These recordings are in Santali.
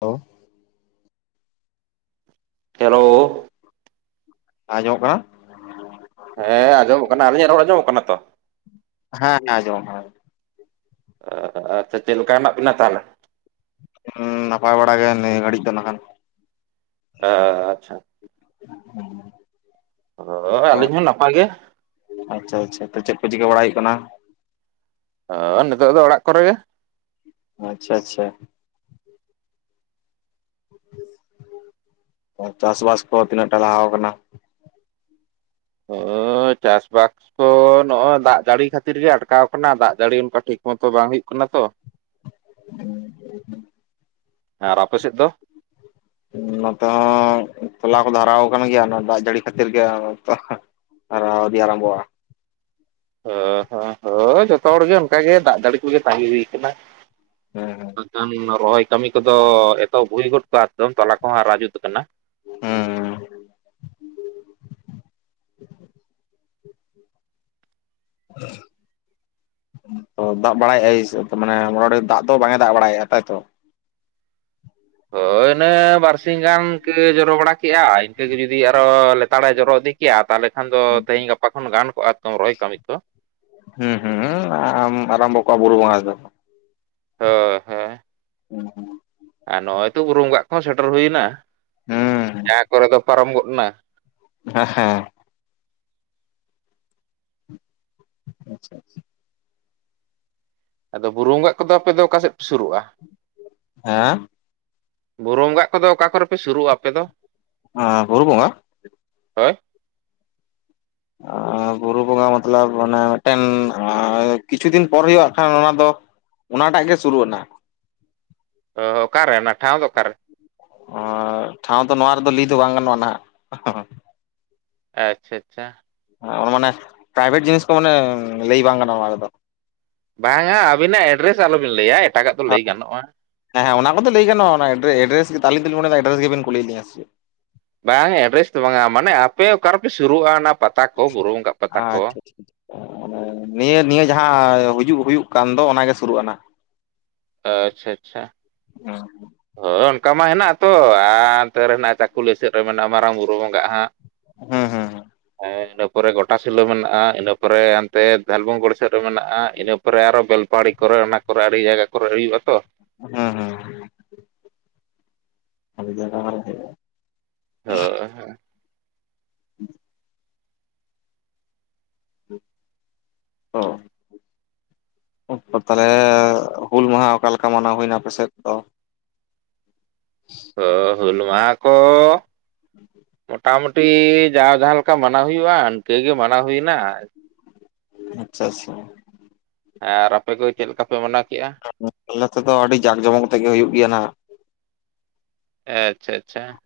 Hello hello. ᱟᱡᱚᱢᱚᱜ ᱠᱟᱱᱟ? ᱦᱮᱸ ᱟᱸᱡᱚᱢᱚᱜ ᱠᱟᱱᱟ ᱟᱹᱞᱤᱧᱟᱜ ᱨᱚᱲ ᱟᱸᱡᱚᱢᱚᱜ ᱠᱟᱱᱟ ᱛᱚ ᱦᱮᱸ ᱦᱮᱸ ᱟᱡᱚᱢ ᱟᱪᱪᱷᱟ ᱪᱮᱫ ᱞᱮᱠᱟ ᱦᱮᱱᱟᱜ ᱵᱤᱱᱟ ᱛᱟᱦᱚᱞᱮ? ᱦᱩᱸ ᱱᱟᱯᱟᱭ ᱵᱟᱲᱟ ᱜᱮ ᱱᱤᱭᱟᱹ ᱜᱷᱟᱹᱲᱤᱡ ᱫᱚ ᱱᱟᱠᱷᱟᱱ ᱦᱟ ᱟᱪᱪᱷᱟ ᱦᱮᱸ [unintelligible] ᱦᱩᱭ ᱟᱹᱞᱤᱧ ᱦᱚᱸ ᱱᱟᱯᱟᱭ ᱜᱮ᱾ ᱟᱪᱪᱷᱟ ᱟᱪᱷᱟ ᱛᱚ ᱪᱮᱫ ᱠᱚ ᱪᱤᱠᱟᱹ ᱵᱟᱲᱟᱭ ᱦᱩᱭᱩᱜ ᱠᱟᱱᱟ? ᱦᱳ ᱱᱤᱛᱚᱜ ᱫᱚ ᱚᱲᱟᱜ ᱠᱚᱨᱮ ᱜᱮ᱾ ᱟᱪᱪᱷᱟ ᱟᱪᱪᱷᱟ ᱪᱟᱥᱵᱟᱥ ᱠᱚ ᱛᱤᱱᱟᱹᱜᱴᱟ ᱞᱟᱦᱟᱣᱟ ᱠᱟᱱᱟ ᱾ ᱦᱩᱭ ᱪᱟᱥ ᱵᱟᱥ ᱛᱚ ᱱᱚᱜᱼᱚᱭ ᱫᱟᱜ ᱡᱟᱹᱲᱤ ᱠᱷᱟᱹᱛᱤᱨ ᱜᱮ ᱟᱴᱠᱟᱣ ᱠᱟᱱᱟ ᱫᱟᱜ ᱡᱟᱹᱲᱤ ᱚᱱᱠᱟ ᱴᱷᱤᱠ ᱢᱚᱛᱚ ᱵᱟᱝ ᱦᱩᱭᱩᱜ ᱠᱟᱱᱟ ᱛᱚ᱾ [inaudible] ᱟᱨ ᱟᱯᱮ ᱥᱮᱫ ᱫᱚ? ᱦᱮ [unintelligible] ᱱᱚᱛᱮ ᱦᱚᱸ ᱛᱚᱞᱟ ᱠᱚ ᱦᱟᱨᱟᱣ ᱟᱠᱟᱱ ᱜᱮᱭᱟ ᱚᱱᱟ ᱫᱟᱜ ᱡᱟᱹᱲᱤ ᱠᱷᱟᱹᱛᱤᱨ ᱜᱮ ᱟᱨᱟᱣ ᱟᱨᱟᱢᱵᱚᱣᱟ ᱦᱚᱸ ᱦᱚᱸ ᱡᱚᱛᱚ ᱦᱚᱲ ᱜᱮ ᱚᱱᱠᱟᱜ ᱜᱮ ᱫᱟᱜ ᱡᱟᱹᱲᱤ ᱠᱚᱜᱮ ᱛᱟᱸᱜᱤ ᱦᱩᱭ ᱠᱟᱱᱟ ᱦᱮᱸ ᱦᱮᱸ ᱟᱱ ᱨᱚᱦᱚᱭ ᱠᱟᱹᱢᱤ ᱠᱚᱫᱚ ᱮᱛᱚᱵᱷ ᱦᱩᱭ ᱜᱚᱫ ᱠᱚᱜᱼᱟ ᱮᱛᱚᱢ ᱛᱟᱞᱟ ᱠᱚᱦᱚᱸᱦᱟᱨᱟ ᱡᱩᱛ ᱠᱟᱱᱟ ᱾ ᱦᱮᱸ [inaudible] ᱛᱚ ᱫᱟᱜ ᱵᱟᱲᱟᱭᱮᱫᱟᱭ ᱢᱟᱱᱮ ᱢᱟᱴᱟ ᱢᱤᱴᱤ ᱫᱟᱜ ᱫᱚ ᱵᱟᱝ ᱮ ᱫᱟᱜ ᱵᱟᱲᱟᱭᱮᱫᱼᱟ ᱛᱟᱭᱛᱚ ᱦᱳᱭ ᱤᱱᱟᱹ ᱵᱟᱨᱥᱤ ᱜᱟᱱᱠᱟᱡᱹ ᱡᱚᱨᱚ ᱵᱟᱲᱟ ᱠᱮᱫᱮᱜᱼᱟ ᱤᱱᱠᱟᱹᱜ ᱜᱮ ᱡᱩᱫᱤ ᱟᱨᱚ ᱞᱮᱛᱟᱲᱮ ᱡᱚᱨᱚ ᱤᱫᱤ ᱠᱤᱭᱟ ᱛᱟᱦᱚᱞᱮ ᱠᱷᱟᱱ ᱫᱚ ᱛᱮᱦᱤᱧ ᱜᱟᱯᱟ ᱠᱷᱚᱱ ᱜᱟᱱ ᱠᱚᱜᱼᱟ ᱮ ᱨᱚᱦᱚᱭ ᱠᱟᱹᱢᱤ ᱠᱚ ᱦᱩᱸ ᱦᱩᱸ ᱟᱨᱟᱢᱵᱚ ᱠᱚᱣᱟ ᱵᱩᱨᱩ ᱵᱚᱸᱜᱟ ᱫᱚ ᱦᱳ ᱦᱳ [inaudible] ᱟᱨ ᱱᱚᱜᱼᱚᱭ ᱛᱚ ᱵᱩᱨᱩ ᱵᱚᱸᱜᱟᱜ ᱠᱚᱦᱚᱸ ᱥᱮᱴᱮᱨ ᱦᱩᱭᱱᱟ ᱦᱮᱸ ᱡᱟᱦᱟᱸ ᱠᱚᱨᱮ ᱫᱚ ᱯᱟᱨᱚᱢ ᱜᱚᱫ ᱮᱱᱟ ᱦᱮᱸ ᱦᱮᱸ [unintelligible] ᱟᱫᱚ ᱵᱩᱨᱩ ᱵᱚᱸᱜᱟᱜ ᱠᱚᱫᱚ ᱟᱯᱮ ᱫᱚ ᱚᱠᱟ ᱥᱮᱫ ᱯᱮ ᱥᱩᱨᱩᱜᱼᱟ? ᱟᱺ ᱵᱩᱨᱩ ᱵᱚᱸᱜᱟᱜ ᱠᱚᱫᱚ ᱚᱠᱟ ᱠᱚᱨᱮ ᱯᱮ ᱥᱩᱨᱩᱜᱼᱟ ᱟᱯᱮ ᱫᱚ? ᱚ ᱵᱩᱨᱩ ᱵᱚᱸᱜᱟ ᱦᱚᱭ ᱟᱨ ᱵᱩᱨᱩ ᱵᱚᱸᱜᱟ ᱢᱚᱛᱚ ᱠᱟᱱ ᱢᱮ ᱢᱤᱫ ᱴᱮᱱ ᱠᱤᱪᱷᱩ ᱫᱤᱱ ᱯᱚᱨ ᱦᱩᱭᱩᱜ ᱠᱷᱟᱱ ᱚᱱᱟ ᱫᱚ ᱚᱱᱟᱴᱟᱜ ᱜᱮ ᱥᱩᱨᱩᱜ ᱟᱟᱱᱟᱜ ᱚ ᱚᱠᱟᱨᱮ ᱚᱱᱟ ᱴᱷᱟᱶ ᱫᱚ ᱚᱠᱟᱨᱮ? ᱚᱸ ᱴᱷᱟᱶ ᱫᱚ ᱱᱚᱣᱟ ᱨᱮᱫᱚ ᱞᱟᱹᱭ ᱫᱚ ᱵᱟᱝ ᱜᱟᱱᱚᱜᱼᱟ ᱱᱟᱦᱟᱜ ᱟᱪᱪᱷᱟ ᱟᱪᱷᱟ ᱢᱟᱱᱮ, ᱯᱨᱟᱭᱵᱷᱮᱴ ᱡᱤᱱᱤᱥ ᱠᱚ ᱢᱟᱱᱮ ᱞᱟᱹᱭ ᱵᱟᱝ ᱠᱟᱱᱟ ᱚᱱᱟ ᱨᱮᱫᱚ ᱾ ᱵᱟᱝ ᱟ ᱟᱹᱵᱤᱱᱟᱜ ᱮᱰᱨᱮᱥ ᱟᱞᱚᱵᱤᱱ ᱞᱟᱹᱭ ᱟ ᱮᱴᱟᱜᱟᱜ ᱫᱚ ᱞᱟᱹᱭ ᱜᱟᱱᱚᱜᱼᱟ᱾ ᱦᱮᱸᱦᱮᱸ ᱚᱱᱟ ᱠᱚᱫᱚ ᱞᱟᱹᱭ ᱜᱟᱱᱚᱜ᱾ ᱚᱱᱟ ᱮᱰᱨᱮ ᱮᱰᱨᱮᱥ ᱜᱮ ᱛᱟᱹᱞᱤᱧ ᱮᱰᱨᱮᱥ ᱜᱮᱵᱮᱱ ᱠᱩᱞᱤ ᱞᱤᱧᱟ ᱥᱮ ᱪᱮᱫ? ᱵᱟᱝ ᱮᱰᱨᱮᱥ ᱫᱚ ᱵᱟᱝᱟ ᱢᱟᱱᱮ ᱟᱯᱮ ᱚᱠᱟ ᱨᱮᱯᱮ ᱥᱩᱨᱩᱜᱼᱟ ᱚᱱᱟ ᱯᱟᱛᱟ ᱠᱚ ᱵᱩᱨᱩᱢ ᱜᱟᱜ ᱯᱟᱛᱟ ᱠᱚ ᱟᱪᱪᱷᱟ ᱟᱪᱪᱷᱟ ᱱᱤᱭᱟᱹ ᱱᱤᱭᱟᱹ ᱡᱟᱦᱟᱸ ᱦᱩᱡᱩᱜ ᱦᱩᱭᱩᱜ ᱠᱟᱱ ᱫᱚ ᱚᱱᱟᱜᱮ ᱥᱩᱨᱩᱜ ᱟᱱᱦᱟᱜ ᱟᱪᱪᱷᱟ ᱟᱪᱪᱷᱟ ᱚᱸ ᱦᱚᱸᱜ ᱦᱳᱭ ᱚᱱᱠᱟ ᱢᱟ ᱦᱮᱱᱟᱜᱼᱟ ᱛᱚ ᱟᱨ ᱚᱱᱛᱮ ᱨᱮ ᱦᱮᱱᱟᱜ ᱪᱟᱠᱩᱞᱤᱭᱟᱹ ᱥᱮᱫ ᱨᱮ ᱢᱮᱱᱟᱜᱼᱟ ᱢᱟᱨᱟᱝ ᱵᱩᱨᱩ ᱵᱚᱸᱜᱟᱜ ᱦᱟᱸᱜ ᱦᱩᱸ ᱦᱩᱸ ᱦᱩᱸ ᱦᱮᱸ ᱤᱱᱟᱹ ᱯᱚᱨᱮ ᱜᱚᱴᱟᱥᱤᱞᱟᱹ ᱢᱮᱱᱟᱜᱼᱟ ᱤᱱᱟᱹ ᱯᱚᱨᱮ ᱦᱟᱱᱛᱮ ᱫᱷᱟᱞᱵᱷᱩᱝᱜᱩᱲᱤ ᱥᱮᱫ ᱨᱮ ᱢᱮᱱᱟᱜᱼᱟ ᱤᱱᱟᱹ ᱯᱚᱨᱮ ᱯᱚᱨᱮ ᱟᱨᱚ ᱵᱮᱞᱯᱟᱦᱟᱲᱤ ᱠᱚᱨᱮ ᱚᱱᱟ ᱠᱚᱨᱮ ᱟᱹᱰᱤ ᱡᱟᱭᱜᱟ ᱠᱚᱨᱮ ᱦᱩᱭᱩᱜᱼᱟ ᱛᱚ ᱦᱮᱸ ᱦᱮᱸ [unintelligible] ᱦᱳ ᱚᱭ ᱦᱳ [inaudible] [inaudible] ᱳ [inaudible] [inaudible] ᱛᱟᱦᱚᱞᱮ ᱦᱩᱞ ᱢᱟᱦᱟ ᱚᱠᱟ ᱞᱮᱠᱟ ᱢᱟᱱᱟᱣ ᱦᱩᱭᱱᱟ ᱟᱯᱮ ᱥᱮᱫ ᱫᱚ? ᱦᱚ ᱦᱩᱞ ᱢᱟᱦᱟᱸ ᱠᱚ [inaudible] ᱢᱚᱴᱟᱢᱩᱴᱤ ᱡᱟᱣ ᱡᱟᱦᱟᱸ ᱞᱮᱠᱟ ᱢᱟᱱᱟᱣ ᱦᱩᱭᱩᱜᱼᱟ ᱤᱱᱠᱟᱹ ᱜᱮ ᱢᱟᱱᱟᱣ ᱦᱩᱭᱱᱟ ᱟᱪᱪᱷᱟ ᱟᱪᱪᱷᱟ [unintelligible] ᱦᱮᱸ ᱟᱨ ᱟᱯᱮ ᱠᱚ ᱪᱮᱫ ᱞᱮᱠᱟ ᱯᱮ ᱢᱟᱱᱟᱣ ᱠᱮᱜᱼᱟ? ᱟᱞᱮ ᱛᱮᱫᱚ ᱟᱹᱰᱤ ᱡᱟᱸᱠ ᱡᱚᱢᱚᱠ ᱛᱮᱜᱮ ᱦᱩᱭᱩᱜ ᱜᱮᱭᱟ ᱱᱟᱦᱟᱜ ᱟᱪᱪᱷᱟ ᱟᱪᱷᱟ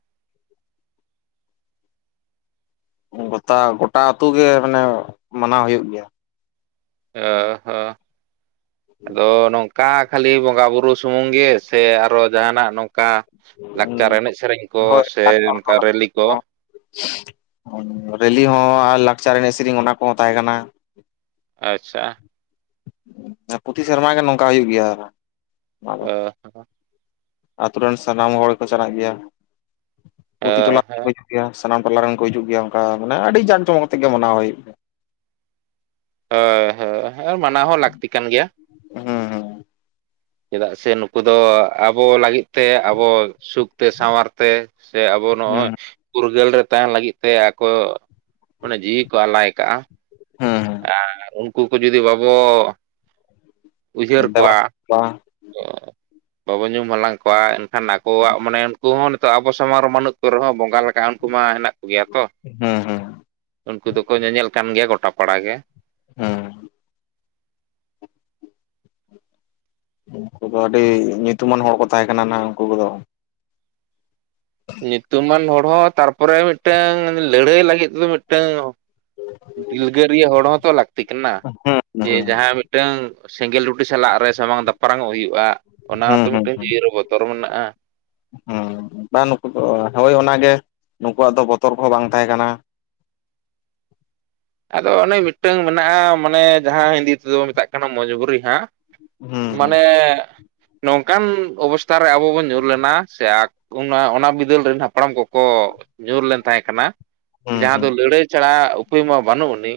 ᱜᱚᱛᱟ ᱜᱚᱴᱟ ᱟᱹᱛᱩ ᱜᱮ ᱢᱟᱱᱮ ᱢᱟᱱᱟᱣ ᱦᱩᱭᱩᱜ ᱜᱮᱭᱟ ᱚ ᱦᱚᱸ ᱟᱫᱚ ᱱᱚᱝᱼ ᱼᱠᱟ ᱠᱷᱟᱹᱞᱤ ᱵᱚᱸᱜᱟ ᱵᱩᱨᱩ ᱥᱩᱢᱩᱝ ᱜᱮ ᱥᱮ ᱟᱨᱚ ᱡᱟᱦᱟᱱᱟᱜ ᱱᱚᱝᱠᱟ ᱞᱟᱠᱪᱟᱨ ᱮᱱᱮᱡ ᱥᱮᱨᱮᱧ ᱠᱚ ᱦᱳᱭ ᱥᱮ ᱚᱱᱠᱟ ᱨᱮᱞᱤ ᱠᱚ ᱨᱮᱞᱤ ᱦᱚᱸ ᱟᱨ ᱞᱟᱠᱪᱟᱨ ᱮᱱᱮᱡ ᱥᱮᱨᱮᱧ ᱚᱱᱟ ᱠᱚᱦᱚᱸ ᱛᱟᱦᱮᱸ ᱠᱟᱱᱟ ᱟᱪᱪᱷᱟ ᱯᱩᱛᱷᱤ ᱥᱮᱨᱢᱟ ᱜᱮ ᱱᱚᱝᱠᱟ ᱦᱩᱭᱩᱜ ᱜᱮᱭᱟ ᱚᱦ ᱟᱛᱳ ᱨᱮᱱ ᱥᱟᱱᱟᱢ ᱦᱚᱲ ᱠᱚ ᱪᱟᱞᱟᱜ ᱜᱮᱭᱟ ᱯᱩᱛᱷᱤ ᱴᱚᱞᱟ ᱜᱮᱭᱟ ᱥᱟᱱᱟᱢ ᱴᱚᱞᱟ ᱨᱮᱱ ᱠᱚ ᱦᱤᱡᱩᱜ ᱜᱮᱭᱟ ᱚᱱᱠᱟ ᱢᱟᱱᱮ ᱟᱹᱰᱤ ᱡᱟᱠ ᱡᱚᱢᱚᱠ ᱠᱟᱛᱮᱜ ᱜᱮ ᱢᱟᱱᱟᱣ ᱦᱩᱭᱩᱜ ᱜᱮᱭᱟ ᱦᱳᱭ ᱦᱳᱭ ᱢᱟᱱᱟᱣ ᱦᱚᱸ ᱞᱟᱹᱠᱛᱤ ᱠᱟᱱ ᱜᱮᱭᱟ ᱦᱩᱸ ᱪᱮᱫᱟᱜ ᱥᱮ ᱱᱩᱠᱩ ᱫᱚ ᱟᱵᱚ ᱞᱟᱹᱜᱤᱫ ᱛᱮ ᱟᱵᱚ ᱥᱩᱠᱛᱮ ᱥᱟᱶᱟᱨ ᱛᱮ ᱥᱮ ᱟᱵᱚ ᱦᱩᱸ ᱱᱚᱜᱼᱚᱭ ᱯᱷᱩᱨᱜᱟᱹᱞ ᱨᱮ ᱛᱟᱦᱮᱱ ᱞᱟᱹᱜᱤᱫ ᱛᱮ ᱟᱠᱚ ᱚᱱᱮ ᱡᱤᱣᱤ ᱠᱚ ᱟᱞᱟᱭ ᱟᱠᱟᱜᱼᱟ ᱦᱩᱸ ᱟᱨ ᱩᱱᱠᱩ ᱠᱚ ᱡᱩᱫᱤ ᱵᱟᱵᱚ ᱦᱩᱸ ᱩᱭᱦᱟᱹᱨ ᱫᱮᱵᱟ ᱠᱚᱣᱟ ᱥᱮᱵᱟ [inaudible] ᱵᱟᱵᱚᱸ ᱧᱩᱢ ᱦᱟᱞᱟᱝ ᱠᱚᱣᱟ ᱮᱱᱠᱷᱟᱱ ᱟᱠᱚᱣᱟᱜ ᱢᱟᱱᱮ ᱼᱠᱩ ᱦᱚᱸ ᱱᱤᱛᱚᱜ ᱟᱵᱚ ᱥᱟᱢᱟᱝ ᱨᱮ ᱵᱟᱹᱱᱩᱜ ᱠᱚ ᱨᱮᱦᱚᱸ ᱵᱚᱸᱜᱟ ᱞᱮᱠᱟ ᱩᱱᱠᱩ ᱢᱟ ᱦᱮᱱᱟᱜ ᱠᱚᱜᱮᱭᱟ ᱛᱚ ᱦᱩᱸ ᱦᱩᱸ ᱩᱱᱠᱩ ᱫᱚᱠᱚ ᱧᱮᱧᱮᱞ ᱠᱟᱱ ᱜᱮᱭᱟ ᱜᱚᱴᱟ ᱯᱟᱲᱟ ᱜᱮ ᱦᱮᱸ ᱩᱱᱠᱩ ᱫᱚ ᱟᱹᱰᱤ ᱧᱩᱛᱩᱢᱟᱱ ᱦᱚᱲ ᱠᱚ ᱛᱟᱦᱮᱸ ᱠᱟᱱᱟ ᱱᱟᱜ ᱩᱱᱠᱩ ᱠᱚᱫᱚ᱾ ᱧᱩᱛᱩᱢᱟᱱ ᱦᱚᱲ ᱦᱚᱸ ᱛᱟᱨ ᱯᱚᱨᱮ ᱢᱤᱫᱴᱟᱝ ᱞᱟᱹᱲᱦᱟᱹᱭ ᱞᱟᱹᱜᱤᱫ ᱛᱮᱫᱚ ᱢᱤᱫᱴᱝ ᱫᱤᱞᱜᱟᱹᱨᱤᱭᱟᱹ ᱦᱚᱲ ᱦᱚᱸᱛᱚ ᱞᱟᱹᱠᱛᱤ ᱠᱟᱱᱟ ᱦᱩᱸ ᱡᱮ ᱦᱩᱸ ᱡᱟᱦᱟᱸ ᱢᱤᱫᱴᱟᱝ ᱥᱮᱸᱜᱮᱞ ᱴᱩᱴᱤ ᱥᱟᱞᱟᱜ ᱨᱮ ᱥᱟᱢᱟᱝ ᱫᱟᱯᱨᱟᱝ ᱚᱜ ᱦᱩᱭᱩᱜᱼᱟ ᱚᱱᱟ ᱦᱩᱸ ᱦᱚᱸᱛᱚ ᱢᱤᱫᱴᱮᱱ ᱡᱤᱣᱤ ᱨᱮ ᱵᱚᱛᱚᱨ ᱢᱮᱱᱟᱜᱼᱟ᱾ ᱦᱮᱸ ᱵᱟ ᱱᱩᱠᱩ ᱦᱳᱭ ᱚᱱᱟᱜᱮ ᱱᱩᱠᱩᱣᱟᱜ ᱫᱚ ᱵᱚᱛᱚᱨ ᱠᱚᱦᱚᱸ ᱵᱟᱝ ᱛᱟᱦᱮᱸ ᱠᱟᱱᱟ᱾ ᱟᱫᱚ ᱚᱱᱮ ᱢᱤᱫᱴᱟᱝ ᱢᱮᱱᱟᱜᱼᱟ ᱢᱟᱱᱮ ᱡᱟᱦᱟᱸ ᱦᱤᱱᱫᱤ ᱛᱮᱫᱚ ᱢᱮᱛᱟᱜ ᱠᱟᱱᱟ ᱢᱚᱡᱽᱵᱩᱨᱤ ᱦᱟᱸᱜ ᱦᱩᱸ ᱢᱟᱱᱮ ᱱᱚᱝᱠᱟᱱ ᱚᱵᱚᱥᱛᱷᱟ ᱨᱮ ᱟᱵᱚ ᱵᱚᱱ ᱧᱩᱨ ᱞᱮᱱᱟ ᱥᱮ ᱚᱱᱟ ᱚᱱᱟ ᱵᱤᱫᱟᱹᱞ ᱨᱮᱱ ᱦᱟᱯᱲᱟᱢ ᱠᱚᱠᱚ ᱧᱩᱨ ᱞᱮᱱ ᱛᱟᱦᱮᱸ ᱠᱟᱱᱟ ᱦᱩᱸ ᱡᱟᱦᱟᱸ ᱫᱚ ᱦᱩᱸ ᱞᱟᱹᱲᱦᱟᱹᱭ ᱪᱷᱟᱲᱟ ᱩᱯᱟᱹᱭ ᱢᱟ ᱵᱟᱹᱱᱩᱜ ᱟᱹᱱᱤᱡ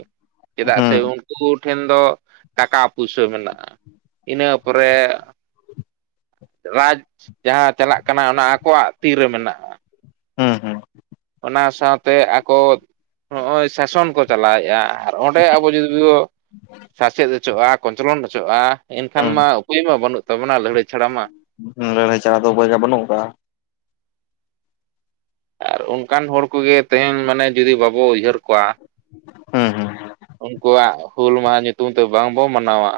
ᱪᱮᱫᱟᱜ ᱥᱮ ᱦᱩᱸ ᱩᱱᱠᱩ ᱴᱷᱮᱱ ᱫᱚ ᱴᱟᱠᱟ ᱯᱩᱭᱥᱟᱹ ᱢᱮᱱᱟᱜᱼᱟ ᱤᱱᱟᱹ ᱯᱚᱨᱮ ᱨᱟᱡᱽ ᱡᱟᱦᱟᱸ ᱪᱟᱞᱟᱜ ᱠᱟᱱᱟ ᱚᱱᱟ ᱟᱠᱚᱣᱟᱜ ᱛᱤᱨᱮ ᱢᱮᱱᱟᱜᱼᱟ ᱦᱮᱸ ᱦᱮᱸ ᱚᱱᱟ ᱥᱟᱶᱛᱮ ᱟᱠᱚ ᱱᱚᱜᱼᱚᱭ ᱥᱟᱥᱚᱱ ᱠᱚ ᱪᱟᱞᱟᱣᱮᱫᱼᱟ ᱟᱨ ᱚᱸᱰᱮ ᱟᱵᱚ ᱡᱩᱫᱤ ᱵᱚ ᱥᱟᱥᱮᱛ ᱦᱚᱪᱚᱜᱼᱟ ᱠᱚᱧᱪᱞᱚᱱ ᱚᱪᱚᱜᱼᱟ ᱮᱱᱠᱷᱟᱱ ᱦᱩᱸ ᱢᱟ ᱩᱯᱟᱹᱭ ᱢᱟ ᱵᱟᱹᱱᱩᱜ ᱛᱟᱵᱚᱱᱟ ᱞᱟᱹᱲᱦᱟᱹᱭ ᱪᱷᱟᱲᱟ ᱢᱟ ᱩᱸ ᱞᱟᱲᱦᱟᱭ ᱪᱷᱟᱲᱟ ᱫᱚ ᱩᱯᱟᱹᱭ ᱫᱚ ᱵᱟᱹᱱᱩᱜ ᱟᱠᱟᱜᱼᱟ᱾ ᱟᱨ ᱚᱱᱠᱟᱱ ᱦᱚᱲ ᱠᱚᱜᱮ ᱛᱮᱦᱮᱧ ᱢᱟᱱᱮ ᱡᱩᱫᱤ ᱵᱟᱵᱚ ᱩᱭᱦᱟᱹᱨ ᱠᱚᱣᱟ ᱦᱩᱸ ᱦᱩᱸ ᱩᱱᱠᱩᱣᱟᱜ ᱦᱩᱞ ᱢᱟᱦᱟ ᱧᱩᱛᱩᱢ ᱛᱮ ᱵᱟᱝ ᱵᱚ ᱢᱟᱱᱟᱣᱟ᱾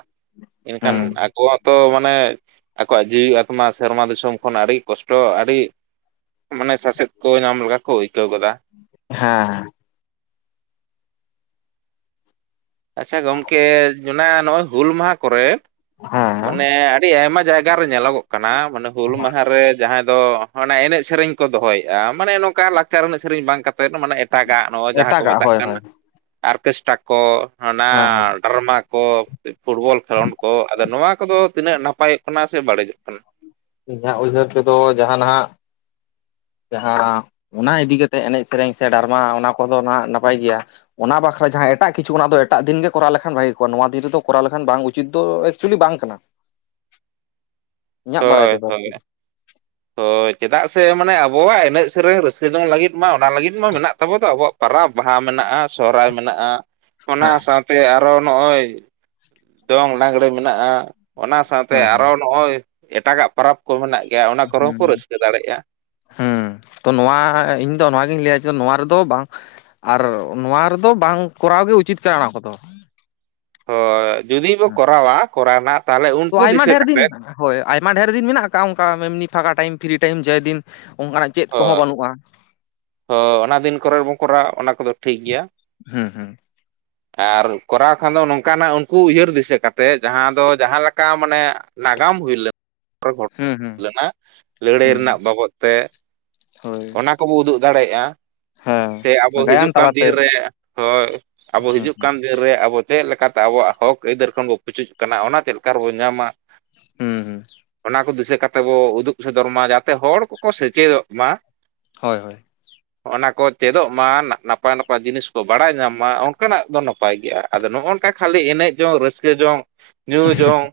ᱮᱱᱠᱷᱟᱱ ᱦᱩᱸ ᱟᱠᱚᱣᱟᱜ ᱛᱚ ᱢᱟᱱᱮ ᱟᱠᱚᱣᱟᱜ ᱡᱤᱣᱤ ᱟᱛᱢᱟ ᱥᱮᱨᱢᱟ ᱫᱤᱥᱚᱢ ᱠᱷᱚᱱ ᱟᱹᱰᱤ ᱠᱚᱥᱴᱚ ᱟᱹᱰᱤ ᱢᱟᱱᱮ ᱥᱟᱥᱮᱛ ᱠᱚ ᱧᱟᱢ ᱞᱮᱠᱟ ᱠᱚ ᱟᱹᱭᱠᱟᱹᱣ ᱜᱚᱫᱟ᱾ ᱦᱮᱸ ᱦᱮᱸ ᱟᱪᱪᱷᱟ ᱜᱚᱢᱠᱮ ᱚᱱᱟ ᱱᱚᱜᱼᱚᱭ ᱦᱩᱞ ᱢᱟᱦᱟ ᱠᱚᱨᱮ ᱦᱮᱸ ᱢᱟᱱᱮ ᱟᱹᱰᱤ ᱟᱭᱢᱟ ᱡᱟᱭᱜᱟ ᱨᱮ ᱧᱮᱞᱚᱜᱚᱜ ᱠᱟᱱᱟ ᱢᱟᱱᱮ ᱦᱩᱞ ᱢᱟᱦᱟ ᱨᱮ ᱡᱟᱦᱟᱸ ᱫᱚ᱾ ᱚᱱᱮ ᱮᱱᱮᱡ ᱥᱮᱨᱮᱧ ᱠᱚ ᱫᱚᱦᱚᱭᱮᱫᱼᱟ ᱢᱟᱱᱮ ᱱᱚᱝᱠᱟ ᱞᱟᱠᱪᱟᱨ ᱮᱱᱮᱡ ᱥᱮᱨᱮᱧ ᱵᱟᱝ ᱠᱟᱛᱮᱫ ᱢᱟᱱᱮ ᱮᱴᱟᱜᱟᱜ ᱱᱚᱜᱼᱚᱭ ᱡᱟᱦᱟᱸ ᱠᱚ ᱮᱴᱟᱜᱟᱜ ᱢᱮᱛᱟᱜ ᱦᱳᱭ ᱠᱟᱱᱟ ᱦᱳᱭ ᱦᱮᱸ ᱟᱨᱠᱮᱥᱴᱨᱟ ᱠᱚ, ᱚᱱᱟ ᱦᱮᱸ ᱰᱨᱟᱢᱟ ᱠᱚ ᱯᱷᱩᱴᱵᱚᱞ ᱠᱷᱮᱞᱳᱰ ᱠᱚ ᱟᱫᱚ ᱱᱚᱣᱟ ᱠᱚᱫᱚ ᱛᱤᱱᱟᱹᱜ ᱱᱟᱯᱟᱭᱚᱜ ᱠᱟᱱᱟ ᱥᱮ ᱵᱟᱹᱲᱤᱡᱚᱜ ᱠᱟᱱᱟ? ᱤᱧᱟᱹᱜ ᱩᱭᱦᱟᱹᱨ ᱛᱮᱫᱚ ᱡᱟᱦᱱᱟᱜ ᱡᱟᱦᱟᱸ ᱚᱱᱟ ᱤᱫᱤ ᱠᱟᱛᱮ ᱮᱱᱮᱡ ᱥᱮᱨᱮᱧ ᱥᱮ ᱰᱨᱢᱟ ᱚᱱᱟ ᱠᱚᱫᱚ ᱱᱟᱦᱟᱜ ᱱᱟᱯᱟᱭ ᱜᱮᱭᱟ᱾ ᱚᱱᱟ ᱵᱟᱠᱷᱨᱟ ᱡᱟᱦᱟᱸ ᱮᱴᱟᱜ ᱠᱤᱪᱷᱩ ᱚᱱᱟ ᱫᱚ ᱮᱴᱟᱜ ᱫᱤᱱ ᱜᱮ ᱠᱚᱨᱟᱣ ᱞᱮᱠᱷᱟᱱ ᱵᱷᱟᱜᱮ ᱠᱚᱜᱼᱟ ᱱᱚᱣᱟ ᱫᱤᱱ ᱨᱮᱫᱚ ᱠᱚᱨᱟᱣ ᱞᱮᱠᱷᱟᱱ ᱵᱟᱝ ᱩᱪᱤᱛ ᱫᱚ ᱮᱠᱪᱩᱭᱮᱞᱤ ᱵᱟᱝ ᱠᱟᱱᱟ᱾ ᱤᱧᱟᱹᱜ ᱵᱟᱲᱟᱭ ᱛᱮᱫᱚ [inaudible] [inaudible] ᱦᱳᱭ ᱪᱮᱫᱟᱜ ᱥᱮ ᱢᱟᱱᱮ ᱟᱵᱚᱣᱟᱜ ᱮᱱᱮᱡ ᱥᱮᱨᱮᱧ ᱨᱟᱹᱥᱠᱟᱹ ᱡᱚᱝ ᱞᱟᱹᱜᱤᱫ ᱢᱟ ᱚᱱᱟ ᱞᱟᱹᱜᱤᱫ ᱢᱟ ᱢᱮᱱᱟᱜ ᱛᱟᱵᱚ ᱫᱚ ᱟᱵᱚᱣᱟᱜ ᱯᱟᱨᱟᱽ ᱵᱟᱦᱟ ᱢᱮᱱᱟᱜᱼᱟ, ᱥᱚᱦᱨᱟᱭ ᱢᱮᱱᱟᱜᱼᱟ᱾ ᱚᱱᱟ ᱦᱮᱸ ᱥᱟᱶᱛᱮ ᱟᱨᱚ ᱱᱚᱜᱼᱚᱭ ᱫᱚᱝ ᱞᱟᱜᱽᱲᱮ ᱢᱮᱱᱟᱜᱼᱟ ᱾ ᱚᱱᱟ ᱥᱟᱶᱛᱮ ᱦᱮᱸ ᱟᱨᱚ ᱱᱚᱜᱼᱚᱭ, ᱮᱴᱟᱜᱟᱜ ᱯᱟᱨᱚᱵᱽ ᱠᱚ ᱢᱮᱱᱟᱜ ᱜᱮᱭᱟ ᱚᱱᱟ ᱠᱚᱨᱮ ᱦᱚᱸ ᱦᱩᱸ ᱠᱚ ᱨᱟᱹᱥᱠᱟᱹ ᱫᱟᱲᱮᱭᱟᱜᱼᱟ᱾ ᱦᱩᱸ ᱛᱚ ᱱᱚᱣᱟ ᱤᱧᱫᱚ ᱱᱚᱣᱟᱜᱤᱧ ᱞᱟᱹᱭᱟ ᱡᱮ ᱱᱚᱣᱟ ᱨᱮᱫᱚ ᱵᱟᱝ ᱟᱨ ᱱᱚᱣᱟ ᱨᱮᱫᱚ ᱵᱟᱝ ᱠᱚᱨᱟᱣ ᱜᱮ ᱩᱪᱤᱛ ᱠᱟᱱᱟ ᱚᱱᱟ ᱠᱚᱫᱚ᱾ ᱦᱳᱭ ᱡᱩᱫᱤ ᱵᱚ ᱠᱚᱨᱟᱣᱟ ᱠᱚᱨᱟᱣ ᱨᱮᱱᱟᱜ ᱛᱟᱦᱚᱞᱮ ᱛᱚ ᱩᱱᱠᱩ ᱟᱭᱢᱟ ᱫᱤᱥᱟᱹ ᱰᱷᱮᱨ ᱫᱤᱱ ᱠᱟᱛᱮᱫ ᱦᱳᱭ ᱟᱭᱢᱟ ᱰᱷᱮᱨ ᱫᱤᱱ ᱢᱮᱱᱟᱜ ᱟᱠᱟᱫ ᱚᱱᱠᱟ ᱮᱢᱱᱤ ᱯᱷᱟᱸᱠᱟ ᱴᱟᱭᱤᱢ ᱯᱷᱤᱨᱤ ᱴᱟᱭᱤᱢ ᱡᱮ ᱫᱤᱱ ᱚᱱᱠᱟᱱᱟᱜ ᱪᱮᱫ ᱠᱚᱦᱚᱸ ᱵᱟᱹᱱᱩᱜᱼᱟ? ᱦᱳ ᱚᱱᱟ ᱫᱤᱱ ᱠᱚᱨᱮ ᱵᱚᱱ ᱠᱚᱨᱟᱣ ᱚᱱᱟ ᱠᱚᱫᱚ ᱴᱷᱤᱠ ᱜᱮᱭᱟ᱾ ᱦᱩᱸ ᱦᱩᱸ ᱟᱨ ᱠᱚᱨᱟᱣ ᱠᱷᱟᱱ ᱫᱚ ᱱᱚᱝᱠᱟᱱᱟᱜ ᱩᱱᱠᱩ ᱩᱭᱦᱟᱹᱨ ᱫᱤᱥᱟᱹ ᱠᱟᱛᱮ ᱡᱟᱦᱟᱸ ᱫᱚ ᱡᱟᱦᱟᱸ ᱞᱮᱠᱟ ᱢᱟᱱᱮ ᱱᱟᱜᱟᱢ ᱦᱩᱭ ᱞᱮᱱᱟ ᱜᱷᱚᱴ ᱦᱩᱸ [inaudible] ᱦᱩᱸ ᱦᱩᱭ ᱞᱮᱱᱟ ᱞᱟᱹᱲᱦᱟᱹᱭ ᱦᱩᱸ ᱨᱮᱱᱟᱜ ᱵᱟᱵᱚᱫ ᱛᱮ᱾ ᱦᱳᱭ ᱚᱱᱟ ᱠᱚᱵᱚ ᱩᱫᱩᱜ ᱫᱟᱲᱮᱭᱟᱜᱼᱟ᱾ ᱦᱮᱸ ᱥᱮ ᱟᱵᱚ ᱜᱟᱭᱟᱱ ᱦᱤᱡᱩᱜ ᱠᱟᱱ ᱛᱟᱞᱟᱛᱮ ᱫᱤᱱ ᱨᱮ ᱦᱳᱭ ᱟᱵᱚ ᱦᱩᱸ ᱦᱤᱡᱩᱜ ᱠᱟᱱ ᱫᱤᱱ ᱨᱮ ᱟᱵᱚ ᱪᱮᱫ ᱞᱮᱠᱟᱛᱮ ᱟᱵᱚᱣᱟᱜ ᱦᱚᱠ ᱟᱹᱭᱫᱟᱹᱨ ᱠᱷᱚᱱ ᱵᱚ ᱯᱩᱪᱩᱡ ᱠᱟᱱᱟ ᱚᱱᱟ ᱪᱮᱫ ᱞᱮᱠᱟ ᱨᱮᱵᱚᱱ ᱧᱟᱢᱟ? ᱦᱩᱸ ᱦᱩᱸ ᱚᱱᱟ ᱠᱚ ᱫᱤᱥᱟᱹ ᱠᱟᱛᱮ ᱵᱚ ᱩᱫᱩᱜ ᱥᱚᱫᱚᱨ ᱢᱟ ᱡᱟᱛᱮ ᱦᱚᱲ ᱠᱚᱠᱚ ᱥᱮᱪᱮᱫᱚᱜ ᱢᱟ, ᱦᱳᱭ ᱦᱳᱭ ᱚᱱᱟ ᱠᱚ ᱪᱮᱫᱚᱜ ᱢᱟ ᱱᱟᱯᱟᱭ ᱱᱟᱯᱟᱭ ᱡᱤᱱᱤᱥ ᱠᱚ ᱵᱟᱰᱟᱭ ᱧᱟᱢ ᱢᱟ ᱚᱱᱠᱟᱱᱟᱜ ᱫᱚ ᱱᱟᱯᱟᱭ ᱜᱮᱭᱟ ᱟᱫᱚ ᱱᱚᱜᱼᱚ ᱱᱚᱝᱠᱟ ᱠᱷᱟᱹᱞᱤ ᱮᱱᱮᱡ ᱡᱚᱝ ᱨᱟᱹᱥᱠᱟᱹ ᱡᱚᱝ ᱧᱩ ᱡᱚᱝ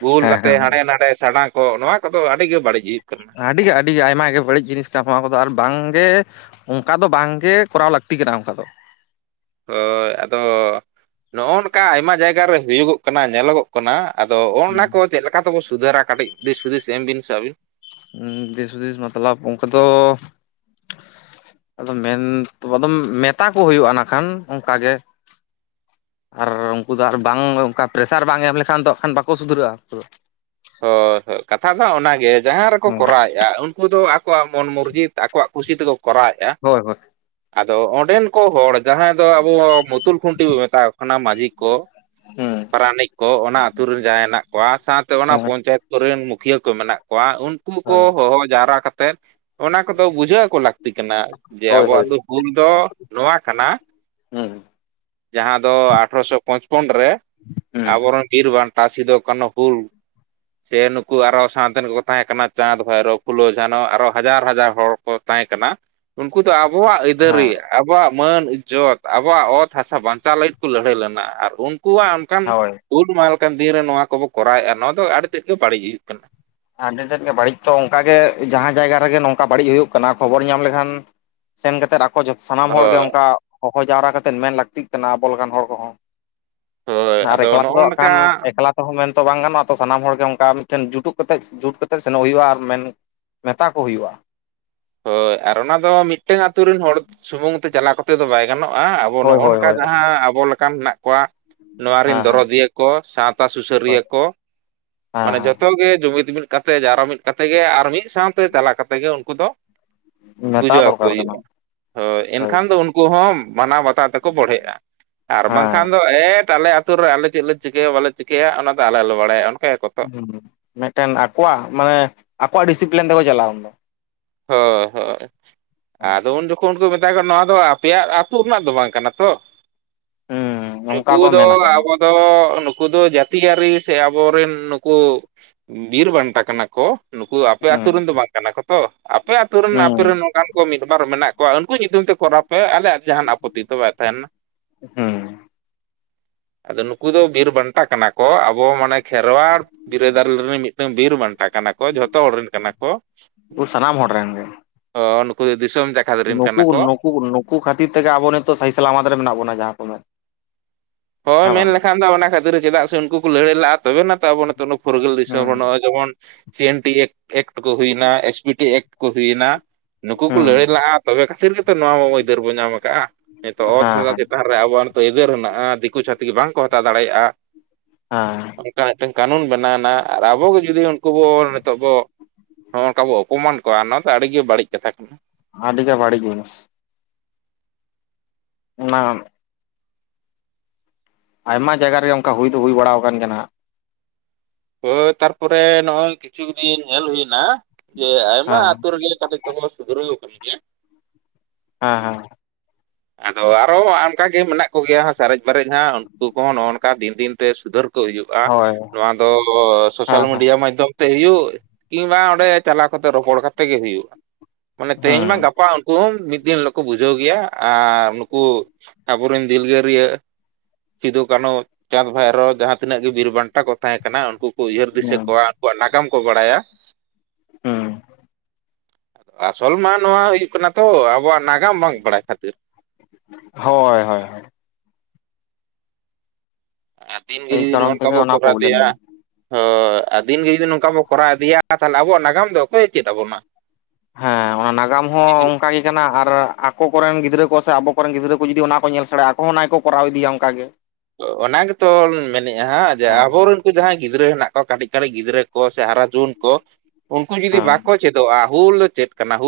ᱵᱷᱩᱞ ᱦᱮᱸ ᱠᱟᱛᱮ ᱦᱮᱸ ᱦᱟᱸᱰᱮ ᱱᱟᱰᱮ ᱥᱮᱰᱟᱝ ᱠᱚᱜ ᱱᱚᱣᱟ ᱠᱚᱫᱚ ᱟᱹᱰᱤᱜᱮ ᱵᱟᱹᱲᱤᱡ ᱦᱩᱭᱩᱜ ᱠᱟᱱᱟ᱾ ᱟᱹᱰᱤ ᱜᱮ ᱟᱹᱰᱤ ᱜᱮ ᱟᱭᱢᱟ ᱜᱮ ᱵᱟᱹᱲᱤᱡ ᱡᱤᱱᱤᱥ ᱠᱟᱱᱟ ᱱᱚᱣᱟ ᱠᱚᱫᱚ ᱟᱨ ᱵᱟᱝᱜᱮ ᱚᱱᱠᱟ ᱫᱚ ᱵᱟᱝᱜᱮ ᱠᱚᱨᱟᱣ ᱞᱟᱹᱠᱛᱤ ᱠᱟᱱᱟ ᱚᱱᱠᱟ ᱫᱚ᱾ ᱦᱳᱭ ᱟᱫᱚ ᱱᱚᱜᱼᱚ ᱱᱚᱝᱠᱟ ᱟᱭᱢᱟ ᱡᱟᱭᱜᱟ ᱨᱮ ᱦᱩᱭᱩᱜᱚᱜ ᱠᱟᱱᱟ ᱧᱮᱞᱚᱜᱚᱜ ᱠᱟᱱᱟ ᱟᱫᱚ ᱚ ᱚᱱᱟ ᱠᱚ ᱪᱮᱫ ᱞᱮᱠᱟ ᱛᱮᱵᱚ ᱥᱩᱫᱷᱟᱹᱨᱟ ᱾ ᱠᱟᱹᱴᱤᱡ ᱫᱤᱥ ᱦᱩᱫᱤᱥ ᱮᱢ ᱵᱤᱱ ᱥᱮ ᱟᱹᱵᱤᱱ? ᱫᱤᱥ ᱦᱩᱫᱤᱥ ᱢᱚᱛᱞᱚᱵ ᱚᱱᱠᱟ ᱫᱚ᱾ ᱟᱫᱚ ᱢᱮᱱ ᱟᱫᱚᱢ ᱢᱮᱛᱟ ᱠᱚ ᱦᱩᱭᱩᱜᱼᱟ ᱱᱟᱠᱷᱟᱱ ᱚᱝᱠᱟ ᱜᱮ ᱟᱨ ᱩᱱᱠᱩ ᱫᱚ ᱟᱨ ᱵᱟᱝ ᱚᱱᱠᱟ ᱯᱮᱥᱟᱨ ᱵᱟᱝ ᱮᱢ ᱞᱮᱠᱷᱟᱱ ᱫᱚ ᱠᱷᱟᱱ ᱵᱟᱠᱚ ᱥᱩᱫᱷᱩᱨᱟᱹᱜᱼᱟ ᱩᱱᱠᱩ ᱫᱚ᱾ ᱦᱳᱭ ᱦᱳᱭ ᱠᱟᱛᱷᱟ ᱫᱚ ᱚᱱᱟᱜᱮ ᱡᱟᱦᱟᱸ ᱨᱮᱠᱚ ᱦᱮᱸ ᱠᱚᱨᱟᱣᱮᱫᱼᱟ ᱩᱱ ᱩᱱᱠᱩ ᱫᱚ ᱟᱠᱚᱣᱟᱜ ᱢᱚᱱ ᱢᱩᱨᱡᱤᱛ ᱟᱠᱚᱣᱟᱜ ᱠᱩᱥᱤ ᱛᱮᱠᱚ ᱠᱚᱨᱟᱣᱮᱫᱼᱟ᱾ ᱦᱳᱭ ᱦᱳᱭ ᱟᱫᱚ ᱚᱸᱰᱮᱱ ᱠᱚ ᱦᱚᱲ ᱡᱟᱦᱟᱸᱭ ᱫᱚ ᱟᱵᱚ ᱢᱩᱛᱩᱞ ᱠᱷᱩᱱᱴᱤ ᱵᱚ ᱢᱮᱛᱣᱟ ᱚᱱᱟ ᱢᱟᱺᱡᱷᱤ ᱠᱚ, ᱦᱩᱸ ᱯᱟᱨᱟᱱᱤᱠ ᱠᱚ, ᱚᱱᱟ ᱟᱛᱳ ᱨᱮᱱ ᱡᱟᱦᱟᱸᱭ ᱦᱮᱱᱟᱜ ᱠᱚᱣᱟ ᱾ ᱥᱟᱶᱛᱮ ᱚᱱᱟ ᱦᱮᱸ ᱯᱧᱪᱟᱭᱮᱛ ᱠᱚᱨᱮᱱ ᱢᱩᱠᱷᱤᱭᱟᱹ ᱠᱚ ᱢᱮᱱᱟᱜ ᱠᱚᱣᱟ ᱾ ᱩᱱᱠᱩ ᱠᱚ ᱦᱮᱸ ᱦᱚᱦᱚ ᱡᱟᱣᱨᱟ ᱠᱟ ᱠᱟᱛᱮᱫ ᱾ ᱚᱱᱟ ᱠᱚᱫᱚ ᱵᱩᱡᱷᱟᱹᱣ ᱟᱠᱚ ᱞᱟᱹᱠᱛᱤ ᱠᱟᱱᱟ ᱾ ᱡᱮ ᱦᱳᱭ ᱟᱵᱚᱣᱟᱜ ᱦᱳᱭ ᱫᱚ ᱦᱩᱞ ᱫᱚ ᱱᱚᱣᱟ ᱠᱟᱱᱟ ᱾ ᱦᱩᱸ ᱡᱟᱦᱟᱸ ᱫᱚ ᱟᱴᱷᱨᱚᱥᱚ ᱯᱚᱪᱯᱚᱱ ᱨᱮ ᱦᱩᱸ ᱾ ᱟᱵᱚᱨᱮᱱ ᱵᱤᱨ ᱵᱟᱱᱴᱟ ᱥᱤᱫᱩ ᱠᱟᱱᱩ ᱦᱩᱞ ᱥᱮ ᱱᱩᱠᱩ ᱟᱨᱚ ᱥᱟᱶᱛᱮ ᱠᱚᱠᱚ ᱛᱟᱦᱮᱸ ᱠᱟᱱᱟ ᱪᱟᱸᱫᱽ ᱵᱷᱟᱭᱨᱳ, ᱯᱷᱩᱞᱳ ᱡᱷᱟᱱᱚ, ᱟᱨ ᱦᱚᱸ ᱦᱟᱡᱟᱨ ᱦᱟᱡᱟᱨ ᱦᱚᱲ ᱺ ᱛᱟᱦᱮᱸ ᱠᱟᱱᱟ ᱩᱱᱠᱩ ᱫᱚ ᱟᱵᱚᱣᱟᱜ ᱟᱹᱭᱫᱟᱹᱨᱤ ᱦᱮᱸ ᱟᱵᱚᱣᱟᱜ ᱢᱟᱹᱱ ᱤᱡᱽᱡᱚᱛ ᱟᱵᱚᱣᱟᱜ ᱚᱛ ᱦᱟᱥᱟ ᱵᱟᱧᱪᱟᱣ ᱞᱟᱹᱜᱤᱫ ᱠᱚ ᱞᱟᱹᱲᱦᱟᱹᱭ ᱞᱮᱱᱟ ᱾ ᱟᱨ ᱩᱱᱠᱩᱣᱟᱜ ᱚᱱᱠᱟᱱ ᱦᱳᱭ ᱩᱞ ᱢᱟᱦ ᱞᱮᱠᱟᱱ ᱫᱤᱱ ᱨᱮ ᱱᱚᱣᱟ ᱠᱚᱵᱚ ᱠᱚᱨᱟᱣᱮᱫᱼᱟ ᱱᱚᱣᱟ ᱫᱚ ᱟᱹᱰᱤ ᱛᱮᱫ ᱜᱮ ᱵᱟᱹᱲᱤᱡ ᱦᱩᱭᱩᱜ ᱠᱟᱱᱟ᱾ ᱟᱹᱰᱤ ᱛᱮᱫ ᱜᱮ ᱵᱟᱹᱲᱤᱡ ᱛᱚ ᱚᱱᱠᱟᱜᱮ ᱡᱟᱦᱟᱸ ᱡᱟᱭᱜᱟ ᱨᱮᱜᱮ ᱱᱚᱝᱠᱟ ᱵᱟᱹᱲᱤᱡ ᱦᱩᱭᱩᱜ ᱠᱟᱱᱟ ᱾ ᱠᱷᱚᱵᱚᱨ ᱧᱟᱢ ᱞᱮᱠᱷᱟᱱ ᱥᱮᱱ ᱠᱟᱛᱮᱮᱫ ᱟᱠᱚᱚᱛᱚ ᱥᱟᱱᱟᱢ ᱦᱚᱲᱜᱮ ᱦᱳᱭ ᱚᱱᱠᱟ ᱦᱚᱦᱚ ᱡᱟᱣᱨᱟ ᱠᱟ ᱠᱟᱛᱮᱮᱫ ᱢᱮᱱ ᱞᱟᱹᱠᱛᱤᱜ ᱠᱟᱱᱟ ᱟᱵᱚ ᱞᱮᱠᱟᱱ ᱦᱚᱲ ᱠᱚᱦᱚᱸ ᱦᱳᱭ ᱾ ᱟᱨ ᱟᱫᱚ ᱮᱠᱞᱟ ᱱᱚᱜᱼᱚ ᱛᱮᱫᱚ ᱦᱜ ᱱᱚᱝᱠᱟ ᱠᱷᱟᱱ ᱮᱠᱞᱟ ᱛᱮᱦᱚᱸ ᱢᱮᱱᱛᱮᱚ ᱵᱟᱝ ᱜᱟᱱᱚᱜᱼᱟ ᱾ ᱟᱨ ᱛᱚ ᱥᱟᱱᱟᱢ ᱦᱚᱲᱜᱮ ᱚᱱᱠᱟ ᱢᱤᱫᱴᱮᱱ ᱡᱩᱴᱩᱜ ᱠᱟᱛᱮᱫ ᱡᱩᱴ ᱠᱟᱛᱮᱮᱫ ᱥᱮᱱᱚᱜ ᱦᱩᱭᱩᱜᱼᱟ ᱾ ᱟᱨ ᱢᱮᱱ ᱢᱮᱛᱟ ᱠᱚ ᱦᱩᱭᱩᱜᱼᱟ ᱾ ᱦᱳᱭ ᱟᱨ ᱚᱱᱟ ᱫᱚ, ᱢᱤᱫᱴᱟᱝ ᱟᱛᱳ ᱨᱮᱱ ᱦᱚᱲ ᱥᱩᱢᱩᱝ ᱛᱮ ᱪᱟᱞᱟᱣ ᱠᱟᱛᱮ ᱫᱚ ᱵᱟᱭ ᱜᱟᱱᱚᱜᱼᱟ ᱟᱵᱚ ᱦᱳᱭ ᱱᱚᱜᱼᱚ ᱦᱳᱭ ᱱᱚᱝᱠᱟ ᱦᱳᱭ ᱡᱟᱦᱟᱸ ᱟᱵᱚ ᱞᱮᱠᱟᱱ ᱢᱮᱱᱟᱜ ᱠᱚᱣᱟ᱾ ᱱᱚᱣᱟ ᱨᱮᱱ ᱦᱮᱸ ᱦᱮᱸ ᱫᱚᱨᱚᱫᱤᱭᱟᱹ ᱠᱚ ᱾ ᱥᱟᱶᱛᱟ ᱦᱳᱭ ᱥᱩᱥᱟᱹᱨᱤᱭᱟᱹ ᱠᱚ ᱾ ᱦᱮᱸ ᱢᱟᱱᱮ ᱦᱮᱸ ᱡᱚᱛᱚ ᱜᱮ ᱡᱩᱢᱤᱫ ᱢᱤᱫ ᱠᱟᱛᱮ ᱡᱟᱨᱚ ᱢᱤᱫ ᱠᱟᱛᱮ ᱜᱮ ᱟᱨ ᱢᱤᱫ ᱥᱟᱶᱛᱮ ᱪᱟᱞᱟᱣ ᱠᱟᱛᱮᱜ ᱜᱮ, ᱩᱱᱠᱩ ᱫᱚ ᱢᱮᱛᱟ ᱵᱩᱡᱷᱟᱹᱣ ᱟᱠᱚ ᱫᱚᱨᱠᱟᱨ ᱠᱟᱱᱟ ᱦᱩᱭᱩᱜᱼᱟ ᱾ ᱦᱳᱭ ᱮᱱᱠᱷᱟᱱ ᱫᱚ ᱩᱱ ᱩᱱᱠᱩ ᱦᱚᱸ ᱢᱟᱱᱟᱣ ᱵᱟᱛᱟᱟᱣ ᱛᱮᱠᱚ ᱵᱚᱲᱦᱮᱜᱼᱟ ᱾ ᱟᱨ ᱵᱟᱝᱠᱷᱟᱱ ᱦᱮᱸ ᱮᱴ ᱟᱞᱮ ᱟᱛᱳ ᱨᱮ ᱟᱞᱮ ᱪᱮᱫ ᱞᱮ ᱪᱤᱠᱟᱹᱭᱟ ᱵᱟᱞᱮ ᱪᱤᱠᱟᱹᱭᱟ ᱚᱱᱟ ᱫᱚ ᱟᱞᱮ ᱞᱮ ᱵᱟᱲᱟᱭᱟ ᱚᱱᱠᱟᱭᱟᱠᱚ ᱛᱚ ᱦᱩᱸ ᱦᱩᱸ ᱢᱤᱫᱴᱮᱱ ᱟᱠᱚᱣᱟᱜ ᱢᱟᱱᱮ ᱟᱠᱚᱣᱟᱜ ᱰᱤᱥᱤᱯᱞᱤᱱ ᱛᱮᱠᱚ ᱪᱟᱞᱟᱣ ᱩᱱ ᱫᱚ, ᱦᱳᱭ ᱦᱳᱭ, ᱟᱫᱚ ᱩᱱ ᱡᱚᱠᱷᱚᱱ ᱩᱱᱠᱩ ᱢᱮ ᱱᱚᱣᱟ ᱫᱚ ᱟᱯᱮᱭᱟᱜ ᱟ ᱟᱹᱛᱩ ᱨᱮᱱᱟᱜ ᱫᱚ ᱵᱟᱝ ᱠᱟᱱᱟ ᱛᱚ ᱦᱩᱸ ᱚᱱᱠᱟ ᱱᱩᱠᱩ ᱠᱚ ᱫᱚ ᱢᱮᱱᱟᱠᱚ ᱟᱵᱚ ᱫᱚ ᱱᱩᱠᱩ ᱫᱚ ᱡᱟᱹᱛᱤᱭᱟᱹᱨᱤ ᱥᱮ ᱟᱵᱚᱨᱮᱱ ᱱᱩᱠᱩ ᱵᱤᱨ ᱵᱟᱱᱴᱟ ᱠᱟᱱᱟ ᱠᱚ ᱾ ᱱᱩᱠᱩ ᱟᱯᱮ ᱟᱛᱩ ᱦᱩᱸ ᱨᱮᱱ ᱫᱚ ᱵᱟᱝ ᱠᱟᱱᱟ ᱠᱚ ᱛᱚ ᱟᱯᱮ ᱟᱛᱩ ᱨᱮᱱ ᱟᱯᱮ ᱦᱩᱸ ᱨᱮᱱ ᱱᱚᱝᱠᱟᱱ ᱢᱤᱫ ᱵᱟᱨ ᱢᱮᱱᱟᱜ ᱠᱚᱣᱟ ᱾ ᱩᱱᱠᱩ ᱧᱩᱛᱩᱢ ᱛᱮ ᱠᱚᱨᱟ ᱦᱟᱭ ᱟᱞᱮᱭᱟᱜ ᱡᱟᱦᱟᱱ ᱟᱯᱚᱛᱤ ᱫᱚ ᱵᱟᱭ ᱛᱟᱦᱮᱱᱟ ᱾ ᱟᱫᱚ ᱱᱩᱠᱩ ᱫᱚ ᱵᱤᱨ ᱵᱟᱱᱴᱟ ᱠᱟᱱᱟ ᱠᱚ ᱾ ᱠᱚ ᱟᱵᱚ ᱢᱟᱱᱮ ᱠᱷᱮᱨᱣᱟᱲ ᱵᱤᱨᱟᱹᱫᱟᱨ ᱨᱤᱱ ᱢᱤᱫᱴᱟᱝ ᱵᱤᱨ ᱵᱟᱱᱴᱟ ᱠᱟᱱᱟ ᱠᱚ, ᱡᱷᱚᱛᱚ ᱦᱚᱲ ᱨᱮᱱ ᱠᱟᱱᱟ ᱠᱚ ᱾ ᱟᱵᱚ ᱥᱟᱱᱟᱢ ᱦᱚᱲ ᱨᱮᱱ ᱜᱮ, ᱚ ᱱᱩᱠᱩ ᱫᱤᱥᱚᱢ ᱡᱟ ᱱᱩᱠᱩ ᱱᱩ ᱱᱩᱠᱩ ᱠᱷᱟᱹᱛᱤᱨ ᱛᱮᱜᱮ ᱟᱵᱚ ᱱᱤᱛᱚᱜ ᱥᱟᱭ ᱥᱟᱞᱟᱢᱟᱛ ᱨᱮ ᱢᱮᱱᱟᱜ ᱵᱚᱱᱟ ᱾ ᱡᱟᱦᱟᱸ ᱠᱚ ᱢᱮ ᱦᱳᱭ ᱢᱮᱱ ᱞᱮᱠᱷᱟᱱ ᱫᱚ ᱚᱱᱟ ᱠᱷᱟᱹᱛᱤᱨ ᱪᱮᱫᱟᱜ ᱥᱮ ᱩᱱᱠᱩ ᱠᱚ ᱞᱟᱹᱲᱦᱟᱹᱭ ᱞᱟᱜᱼᱟ ᱾ ᱛᱚᱵᱮ ᱱᱟᱛᱚ ᱟᱵᱚ ᱱᱤᱛᱚᱜ ᱯᱷᱩᱨᱜᱟᱹᱞ ᱫᱤᱥᱚᱢ ᱦᱩᱸ ᱵᱟᱹᱱᱚᱜᱼᱟ ᱡᱮᱢᱚᱱ ᱥᱤ ᱮᱱ ᱴᱤ ᱮ ᱮᱠᱴ ᱠᱚ ᱦᱩᱭᱮᱱᱟ ᱾ ᱮᱥ ᱯᱤ ᱴᱤ ᱮᱠᱴ ᱠᱚ ᱦᱩᱭᱱᱟ ᱾ ᱱᱩᱠᱩ ᱠᱚ ᱦᱩᱸ ᱞᱟᱹᱲᱦᱟᱹᱭ ᱞᱮᱜᱼᱟ ᱛᱚᱵᱮ ᱠᱷᱟᱹᱛᱤᱨ ᱜᱮᱛᱚ ᱱᱚᱣᱟ ᱢᱟ ᱟᱹᱭᱫᱟᱹᱨ ᱵᱚᱱ ᱧᱟᱢ ᱠᱟᱜᱼᱟ ᱾ ᱱᱤᱛᱚᱜ ᱚᱛ ᱦᱮᱸ ᱦᱟᱥᱟ ᱦᱮᱸ ᱰᱟᱦᱟᱨ ᱨᱮ ᱟᱵᱚᱣᱟᱜ ᱱᱤᱛᱚᱜ ᱮᱭᱫᱮᱨ ᱦᱮᱱᱟᱜᱼᱟ ᱫᱤᱠᱩ ᱪᱷᱟᱹᱛᱤᱠ ᱵᱟᱝᱠᱚ ᱦᱟᱛᱟᱣ ᱫᱟᱲᱮᱭᱟᱜᱼᱟ᱾ ᱦᱮᱸ᱾ ᱚᱱᱠᱟ ᱢᱤᱫᱴᱟᱝ ᱠᱟᱹᱱᱩᱱ ᱵᱮᱱᱟᱣᱱᱟ ᱟᱨ ᱟᱵᱚᱜᱮ ᱡᱩᱫᱤ ᱩᱱᱠᱩ ᱵᱚ ᱱᱤᱛᱚᱜ ᱵᱚ ᱱᱚᱜᱼᱚ ᱱᱚᱝᱠᱟ ᱵᱚ ᱚᱯᱚᱢᱟᱱ ᱠᱚᱣᱟ ᱱᱚᱣᱟ ᱫᱚ ᱟᱹᱰᱤᱜᱮ ᱵᱟᱹᱲᱤᱡ ᱠᱟᱛᱷᱟ ᱠᱟᱱᱟ ᱾ ᱟᱹᱰᱤ ᱜᱮ ᱵᱟᱲᱤᱡ ᱡᱤᱱᱤᱥ ᱚᱱᱟ ᱟᱭᱢᱟ ᱡᱟᱭᱜᱟ ᱨᱮᱜ ᱚᱱᱠᱟ ᱦᱩᱭ ᱫᱚ ᱦᱩᱭ ᱵᱟᱲᱟ ᱟᱠᱟᱱ ᱜᱮ ᱦᱟᱜ ᱾ ᱦᱳ ᱛᱟᱨᱯᱚᱨᱮ ᱱᱚᱜᱚᱭ ᱠᱤᱪᱷᱩ ᱫᱤᱱ ᱧᱮᱞ ᱦᱩᱭᱱᱟ ᱾ ᱡᱮ ᱟᱭᱢᱟ ᱦᱮᱸ ᱟᱛᱳ ᱨᱮᱜᱮ ᱠᱟᱹᱴᱤᱡ ᱛ ᱠᱚ ᱥᱩᱫᱷᱨᱟᱣ ᱠᱟᱱ ᱜᱮᱭᱟ ᱾ [unintelligible] ᱟᱫᱚ ᱟᱨᱚ ᱚᱱᱠᱟᱜ ᱜᱮ ᱢᱮᱱᱟᱜ ᱠᱚ ᱜᱮᱭᱟ ᱦᱟᱸᱜ, ᱥᱟᱨᱮᱡ ᱯᱮᱨᱮᱮᱡ ᱦᱟᱸᱜ ᱩᱱᱠᱩ ᱠᱚᱦᱚᱸ ᱱᱚᱜᱼᱚ, ᱱᱚᱝᱠᱟ ᱫᱤᱱ ᱫᱤᱱᱛᱮ ᱥᱩᱫᱷᱟᱹᱨ ᱠᱚ ᱦᱩᱭᱩᱜᱼᱟ ᱦᱳᱭ ᱱᱚᱣᱟ ᱫᱚ ᱥᱳᱥᱟᱞ ᱦᱮᱸ ᱦᱮᱸ ᱢᱤᱰᱤᱭᱟ ᱢᱟᱫᱽᱫᱷᱚᱢ ᱦᱩᱭᱩᱜ ᱠᱤᱝᱵᱟ ᱚᱸᱰᱮ ᱪᱟᱞᱟᱣ ᱠᱟᱛᱮ ᱨᱚᱯᱚᱲ ᱠᱟᱛᱮ ᱜᱮ ᱦᱩᱭᱩᱜᱼᱟ ᱾ ᱢᱟᱱᱮ ᱛᱮᱦᱮᱧ ᱢᱟ ᱦᱩᱸ ᱜᱟᱯᱟ ᱩᱝᱠᱩ ᱦᱚᱸ ᱢᱤᱫ ᱫᱤᱱ ᱦᱤᱞᱳᱜ ᱠᱚ ᱵᱩᱡᱷᱟᱹᱣ ᱜᱮᱭᱟ᱾ ᱟᱨ ᱱᱩᱠᱩ ᱟᱵᱚᱨᱮᱱ ᱫᱤᱞᱜᱟᱹᱨᱭᱟᱹ᱾ ᱥᱤᱫᱩ ᱠᱟᱱᱩ ᱪᱟᱸᱫᱽ ᱵᱷᱟᱭᱨᱳ ᱡᱟᱦᱟᱸ ᱛᱤᱱᱟᱹᱜ ᱜᱮ ᱵᱤᱨ ᱵᱟᱱᱴᱟ ᱠᱚ ᱛᱟᱦᱮᱸ ᱠᱟᱱᱟ ᱩᱱᱠᱩ ᱠᱚ ᱩᱭᱦᱟᱹᱨ ᱫᱤᱥᱟᱹ ᱦᱩᱸ ᱠᱚᱣᱟ, ᱩᱱᱠᱩᱣᱟᱜ ᱱᱟᱜᱟᱢ ᱠᱚ ᱵᱟᱲᱟᱭᱟ᱾ ᱦᱩᱸ ᱟᱥᱚᱞ ᱢᱟ ᱱᱚᱣᱟ ᱦᱩᱭᱩᱜ ᱠᱟᱱᱟ ᱛᱚ ᱟᱵᱚᱣᱟᱜ ᱱᱟᱜᱟᱢ᱾ ᱵᱟᱝ ᱵᱟᱲᱟᱭ ᱠᱷᱟᱹᱛᱤᱨ ᱦᱳᱭ ᱦᱳᱭ᱾ ᱦᱳᱭ ᱫᱤᱱ ᱜᱤ ᱮᱭ ᱡᱩᱫᱤ ᱠᱟᱨᱚᱱ ᱱᱚᱜ-ᱚᱝᱠᱟ ᱛᱮᱜᱮ ᱵᱚ ᱚᱱᱟ ᱠᱚᱨᱟᱣ ᱯᱨᱚᱵᱞᱮᱢ ᱤᱫᱤᱭᱟ᱾ ᱫᱚ ᱦᱳᱭ ᱟᱨ ᱫᱤᱱᱜᱮ ᱡᱩᱫᱤ ᱱᱚᱝᱠᱟ ᱵᱚ ᱠᱚᱨᱟᱣ ᱤᱫᱤᱭᱟ ᱛᱟᱦᱞᱮ ᱟᱵᱚᱣᱟᱜ ᱱᱟᱜᱟᱢ ᱫᱚ ᱚᱠᱚᱭᱮ ᱪᱮᱫ ᱟᱵᱚᱱᱟ? ᱦᱮᱸ ᱚᱱᱟ ᱱᱟᱜᱟᱢ ᱦᱚᱸ᱾ ᱦᱤᱡᱩᱜ ᱚᱝᱠᱟ ᱜᱮ ᱠᱟᱱᱟ ᱟᱨ ᱟᱠᱚ ᱠᱚᱨᱮᱱ ᱜᱤᱫᱽᱨᱟᱹ ᱠᱚ ᱥᱮ ᱟᱵᱚ ᱠᱚᱨᱮᱱ ᱜᱤᱫᱽᱨᱟᱹ ᱠᱚ ᱡᱩᱫᱤ ᱚᱱᱟ ᱠᱚ ᱧᱮᱞ ᱥᱮᱬᱟᱭᱟ ᱟᱠᱚ ᱦᱚᱸ ᱚᱱᱟ ᱜᱮᱠᱚ ᱠᱚᱨᱟᱣ ᱤᱫᱤᱭᱟ ᱚᱝᱠᱟ ᱜᱮ᱾ ᱚᱱᱟ ᱜᱮᱛᱚ ᱢᱮᱱᱮᱫᱼᱟ ᱦᱟᱸᱜ ᱡᱮ ᱦᱮᱸ ᱟᱵᱚᱨᱮᱱ᱾ ᱩᱱᱠᱩ ᱡᱟᱦᱟᱸᱭ ᱜᱤᱫᱽᱨᱟᱹ ᱦᱮᱱᱟᱜ ᱠᱚᱣᱟ ᱠᱟᱹᱴᱤᱡ ᱠᱟᱹᱴᱤᱡ ᱜᱤᱫᱽᱨᱟᱹ ᱠᱚ ᱥᱮ ᱦᱟᱨᱟ ᱡᱩᱣᱟᱹᱱ ᱠᱚ ᱩᱱᱠᱩ ᱡᱩᱫᱤ ᱦᱮᱸ ᱵᱟᱠᱚ ᱪᱮᱫᱚᱜᱼᱟ ᱦᱩᱞ ᱫᱚ ᱪᱮᱫ ᱠᱟᱱᱟ ᱦᱩᱼᱼ